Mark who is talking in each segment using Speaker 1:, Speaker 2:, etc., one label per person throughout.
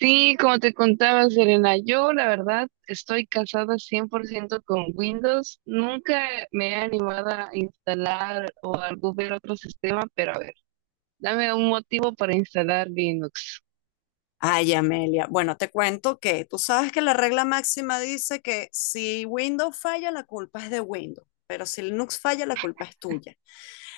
Speaker 1: Sí, como te contaba, Serena, yo la verdad estoy casada 100% con Windows. Nunca me he animado a instalar o a ver otro sistema, pero a ver, dame un motivo para instalar Linux.
Speaker 2: Ay, Amelia, bueno, te cuento que tú sabes que la regla máxima dice que si Windows falla, la culpa es de Windows, pero si Linux falla, la culpa es tuya.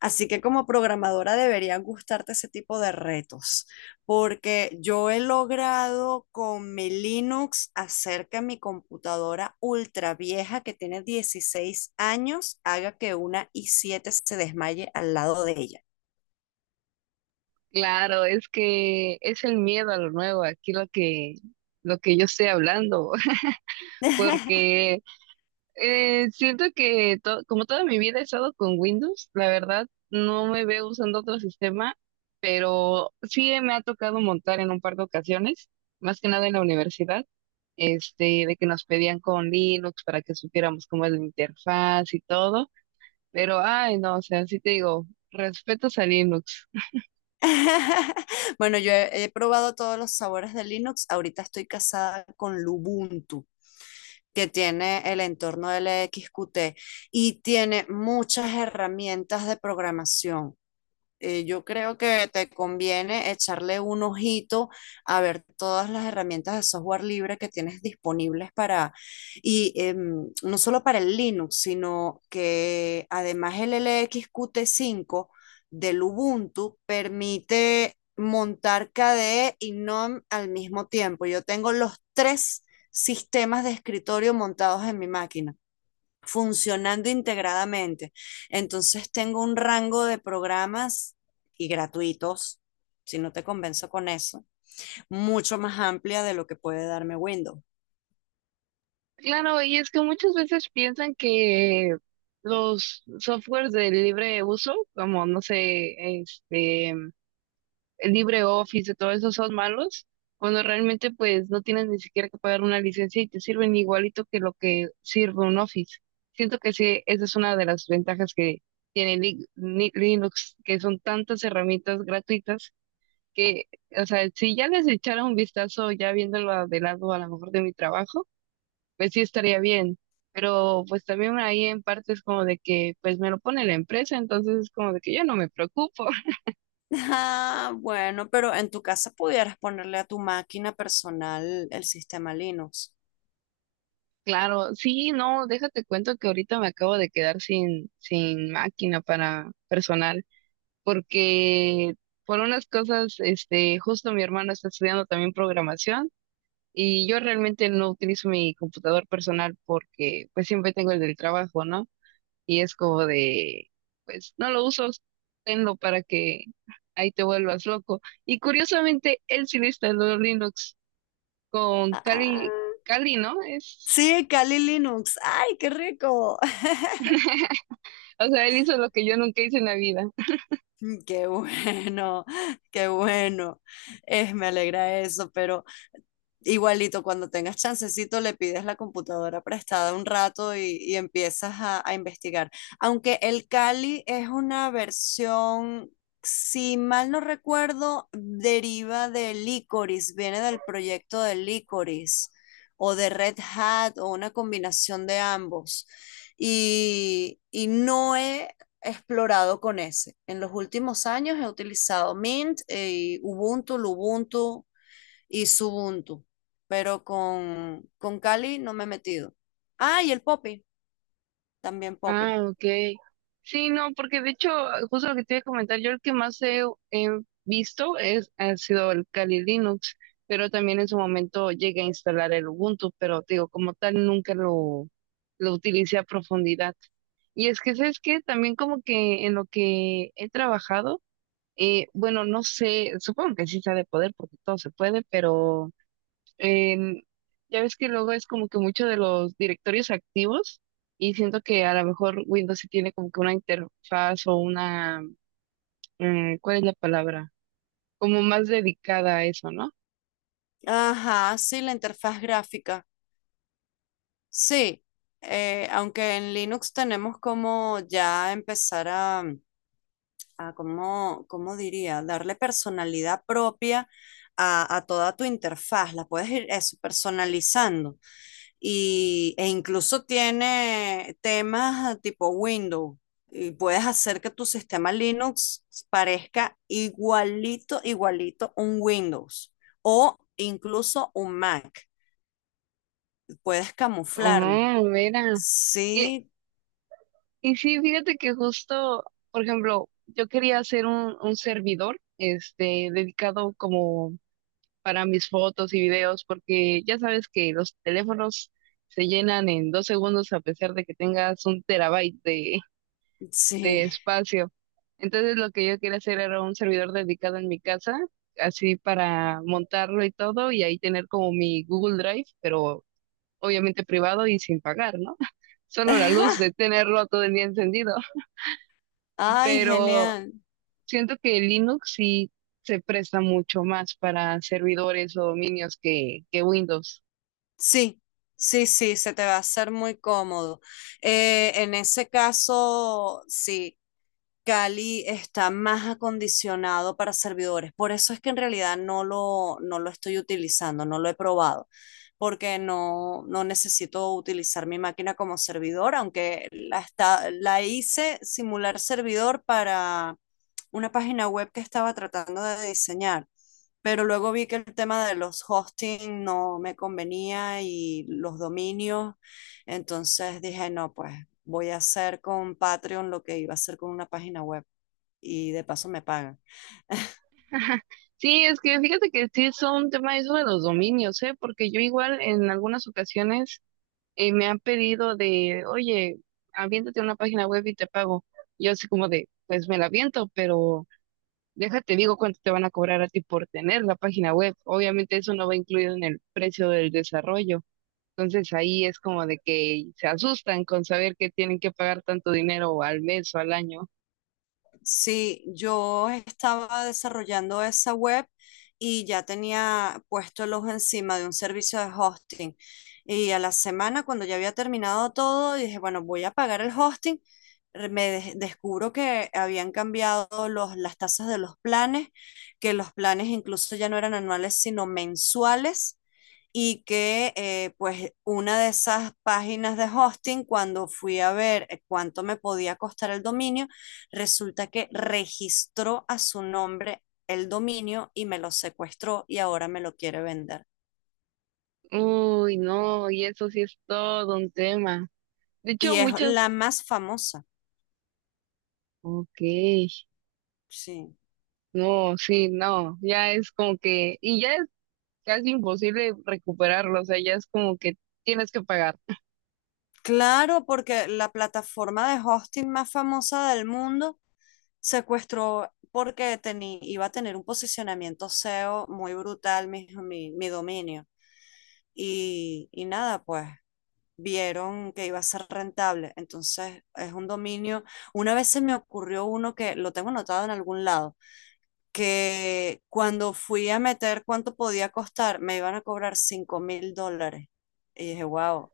Speaker 2: Así que como programadora deberían gustarte ese tipo de retos, porque yo he logrado con mi Linux hacer que mi computadora ultra vieja que tiene 16 años haga que una i7 se desmaye al lado de ella.
Speaker 1: Claro, es que es el miedo a lo nuevo, aquí lo que yo estoy hablando, porque siento que como toda mi vida he estado con Windows, la verdad no me veo usando otro sistema, pero sí me ha tocado montar en un par de ocasiones, más que nada en la universidad, este, de que nos pedían con Linux para que supiéramos cómo es la interfaz y todo, pero ay no, o sea, sí te digo, respetos a Linux.
Speaker 2: Bueno, yo he probado todos los sabores de Linux. Ahorita estoy casada con Lubuntu, que tiene el entorno LXQT y tiene muchas herramientas de programación. Yo creo que te conviene echarle un ojito a ver todas las herramientas de software libre que tienes disponibles para, y no solo para el Linux, sino que además el LXQT 5 del Ubuntu permite montar KDE y GNOME al mismo tiempo. Yo tengo los tres sistemas de escritorio montados en mi máquina funcionando integradamente. Entonces tengo un rango de programas y gratuitos, si no te convenzo con eso, mucho más amplia de lo que puede darme Windows.
Speaker 1: Claro, y es que muchas veces piensan que los softwares de libre uso, como no sé, este el LibreOffice, de todo eso son malos, cuando realmente pues no tienes ni siquiera que pagar una licencia y te sirven igualito que lo que sirve un Office. Siento que sí, esa es una de las ventajas que tiene Linux, que son tantas herramientas gratuitas que, o sea, si ya les echara un vistazo ya viéndolo a de lado a lo mejor de mi trabajo, pues sí estaría bien. Pero pues también ahí en parte es como de que pues me lo pone la empresa, entonces es como de que yo no me preocupo.
Speaker 2: Ah, bueno, pero en tu casa pudieras ponerle a tu máquina personal el sistema Linux.
Speaker 1: Claro, sí, no, déjate cuento que ahorita me acabo de quedar sin máquina para personal, porque por unas cosas, este, justo mi hermano está estudiando también programación y yo realmente no utilizo mi computador personal porque pues siempre tengo el del trabajo, ¿no? Y es como de, pues no lo uso, tenlo para que ahí te vuelvas loco. Y curiosamente, él sí le instaló Linux con Kali,
Speaker 2: Ah,
Speaker 1: Kali, ¿no? Es.
Speaker 2: sí, Kali Linux. ¡Ay, qué rico!
Speaker 1: O sea, él hizo lo que yo nunca hice en la vida.
Speaker 2: Qué bueno, qué bueno. Es, me alegra eso, pero igualito, cuando tengas chancecito, le pides la computadora prestada un rato y empiezas a investigar. Aunque el Kali es una versión, si mal no recuerdo, deriva de Licorice, viene del proyecto de Licorice o de Red Hat o una combinación de ambos. Y no he explorado con ese. En los últimos años he utilizado Mint, y Ubuntu, Lubuntu y Ubuntu, pero con Kali no me he metido. Ah, y el Poppy, también Poppy.
Speaker 1: Ah, ok. Sí, no, porque de hecho, justo lo que te iba a comentar, yo el que más he visto es, ha sido el Kali Linux, pero también en su momento llegué a instalar el Ubuntu, pero te digo, como tal, nunca lo utilicé a profundidad. Y es que, ¿sabes qué? También como que en lo que he trabajado, bueno, no sé, supongo que sí se ha de poder porque todo se puede, pero em, ya ves que luego es como que mucho de los directorios activos y siento que a lo mejor Windows sí tiene como que una interfaz o una, ¿cuál es la palabra? Como más dedicada a eso, ¿no?
Speaker 2: Ajá, sí, la interfaz gráfica. Sí, aunque en Linux tenemos como ya empezar a ¿cómo diría? Darle personalidad propia a toda tu interfaz, la puedes ir eso, personalizando. E incluso tiene temas tipo Windows y puedes hacer que tu sistema Linux parezca igualito, igualito un Windows o incluso un Mac. Puedes camuflarlo.
Speaker 1: Oh, mira. Y,
Speaker 2: Sí,
Speaker 1: y sí, fíjate que justo, por ejemplo, yo quería hacer un, servidor, este, dedicado como para mis fotos y videos, porque ya sabes que los teléfonos se llenan en 2 segundos a pesar de que tengas un terabyte de
Speaker 2: sí.
Speaker 1: espacio. Entonces lo que yo quería hacer era un servidor dedicado en mi casa, así para montarlo y todo, y ahí tener como mi Google Drive, pero obviamente privado y sin pagar, ¿no? Solo la luz de tenerlo todo el día encendido.
Speaker 2: Ay,
Speaker 1: Pero
Speaker 2: genial.
Speaker 1: siento que Linux sí se presta mucho más para servidores o dominios que Windows.
Speaker 2: Sí, sí, sí, se te va a hacer muy cómodo. En ese caso, sí, Cali está más acondicionado para servidores. Por eso es que en realidad no lo estoy utilizando, no lo he probado, porque no necesito utilizar mi máquina como servidor, aunque la, está, la hice simular servidor para una página web que estaba tratando de diseñar, pero luego vi que el tema de los hosting no me convenía y los dominios. Entonces dije, no, pues voy a hacer con Patreon lo que iba a hacer con una página web y de paso me pagan.
Speaker 1: Sí, es que fíjate que sí es un tema eso de los dominios, ¿eh? Porque yo igual en algunas ocasiones me han pedido de, oye, aviéntate una página web y te pago. Yo así como de, pues me la aviento, pero déjate, digo cuánto te van a cobrar a ti por tener la página web. Obviamente eso no va incluido en el precio del desarrollo. Entonces ahí es como de que se asustan con saber que tienen que pagar tanto dinero al mes o al año.
Speaker 2: Sí, yo estaba desarrollando esa web y ya tenía puesto el ojo encima de un servicio de hosting. Y a la semana, cuando ya había terminado todo, dije, bueno, voy a pagar el hosting. Descubro que habían cambiado las tasas de los planes, que los planes incluso ya no eran anuales, sino mensuales. Y que pues una de esas páginas de hosting, cuando fui a ver cuánto me podía costar el dominio, resulta que registró a su nombre el dominio y me lo secuestró y ahora me lo quiere vender.
Speaker 1: Uy, no, y eso sí es todo un tema. De hecho,
Speaker 2: Y es
Speaker 1: muchos,
Speaker 2: la más famosa,
Speaker 1: ok,
Speaker 2: sí.
Speaker 1: no, sí, no, ya es como que, y ya casi imposible recuperarlo, o sea, ya es como que tienes que pagar.
Speaker 2: Claro, porque la plataforma de hosting más famosa del mundo secuestró porque tenía, iba a tener un posicionamiento SEO muy brutal mi dominio. Y nada, pues vieron que iba a ser rentable. Entonces es un dominio. Una vez se me ocurrió uno que lo tengo anotado en algún lado que cuando fui a meter cuánto podía costar, me iban a cobrar $5.000. Y dije, wow,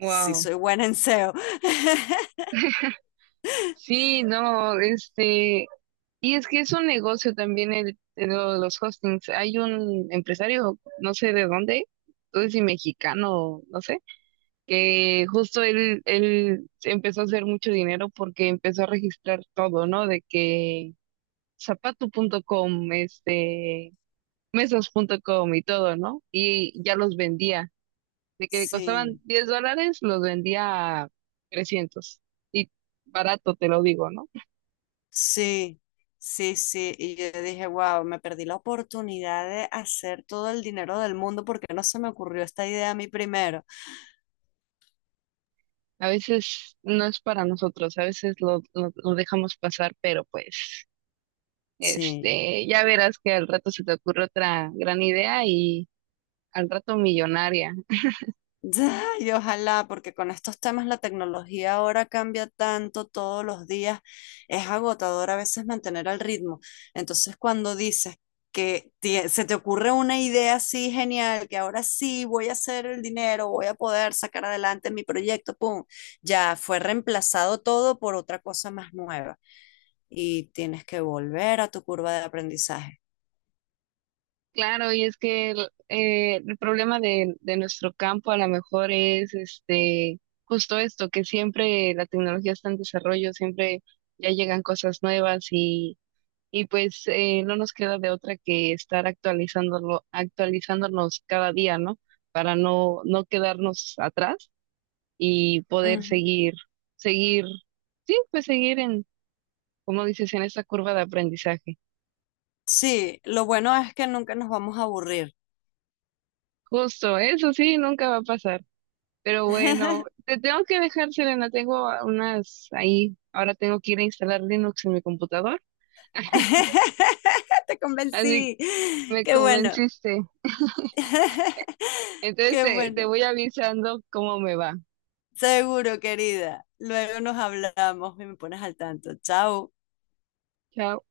Speaker 2: sí soy buena en SEO.
Speaker 1: Sí, no, este, y es que es un negocio también los hostings. Hay un empresario, no sé de dónde, no sé si mexicano, no sé, que justo él empezó a hacer mucho dinero porque empezó a registrar todo, ¿no? De que zapato punto com, este, mesas punto com y todo, ¿no? Y ya los vendía. De que costaban
Speaker 2: Sí,
Speaker 1: $10, los vendía a 300. Y barato, te lo digo, ¿no?
Speaker 2: sí, sí, sí. Y yo dije, wow, me perdí la oportunidad de hacer todo el dinero del mundo porque no se me ocurrió esta idea a mí primero.
Speaker 1: A veces no es para nosotros, a veces lo dejamos pasar, pero pues,
Speaker 2: Sí.
Speaker 1: este, ya verás que al rato se te ocurre otra gran idea y al rato millonaria.
Speaker 2: Ya, y ojalá, porque con estos temas la tecnología ahora cambia tanto todos los días, es agotador a veces mantener al ritmo. Entonces, cuando dices que se te ocurre una idea así genial, que ahora sí voy a hacer el dinero, voy a poder sacar adelante mi proyecto, pum, ya fue reemplazado todo por otra cosa más nueva y tienes que volver a tu curva de aprendizaje.
Speaker 1: Claro, y es que el problema de nuestro campo a lo mejor es este, justo esto, que siempre la tecnología está en desarrollo, siempre ya llegan cosas nuevas y pues no nos queda de otra que estar actualizándolo, actualizándonos cada día, ¿no? Para no quedarnos atrás y poder
Speaker 2: Ujú.
Speaker 1: seguir, seguir, sí, pues seguir en, como dices, en esta curva de aprendizaje.
Speaker 2: Sí, lo bueno es que nunca nos vamos a aburrir.
Speaker 1: Justo, eso sí, nunca va a pasar. Pero bueno, te tengo que dejar, Selena, tengo unas ahí, ahora tengo que ir a instalar Linux en mi computador,
Speaker 2: Te
Speaker 1: así
Speaker 2: convencí.
Speaker 1: me
Speaker 2: Qué bueno.
Speaker 1: convenciste. Entonces,
Speaker 2: Qué
Speaker 1: te
Speaker 2: bueno.
Speaker 1: voy avisando cómo me va.
Speaker 2: Seguro, querida. Luego nos hablamos y me pones al tanto. Chao.
Speaker 1: Chao.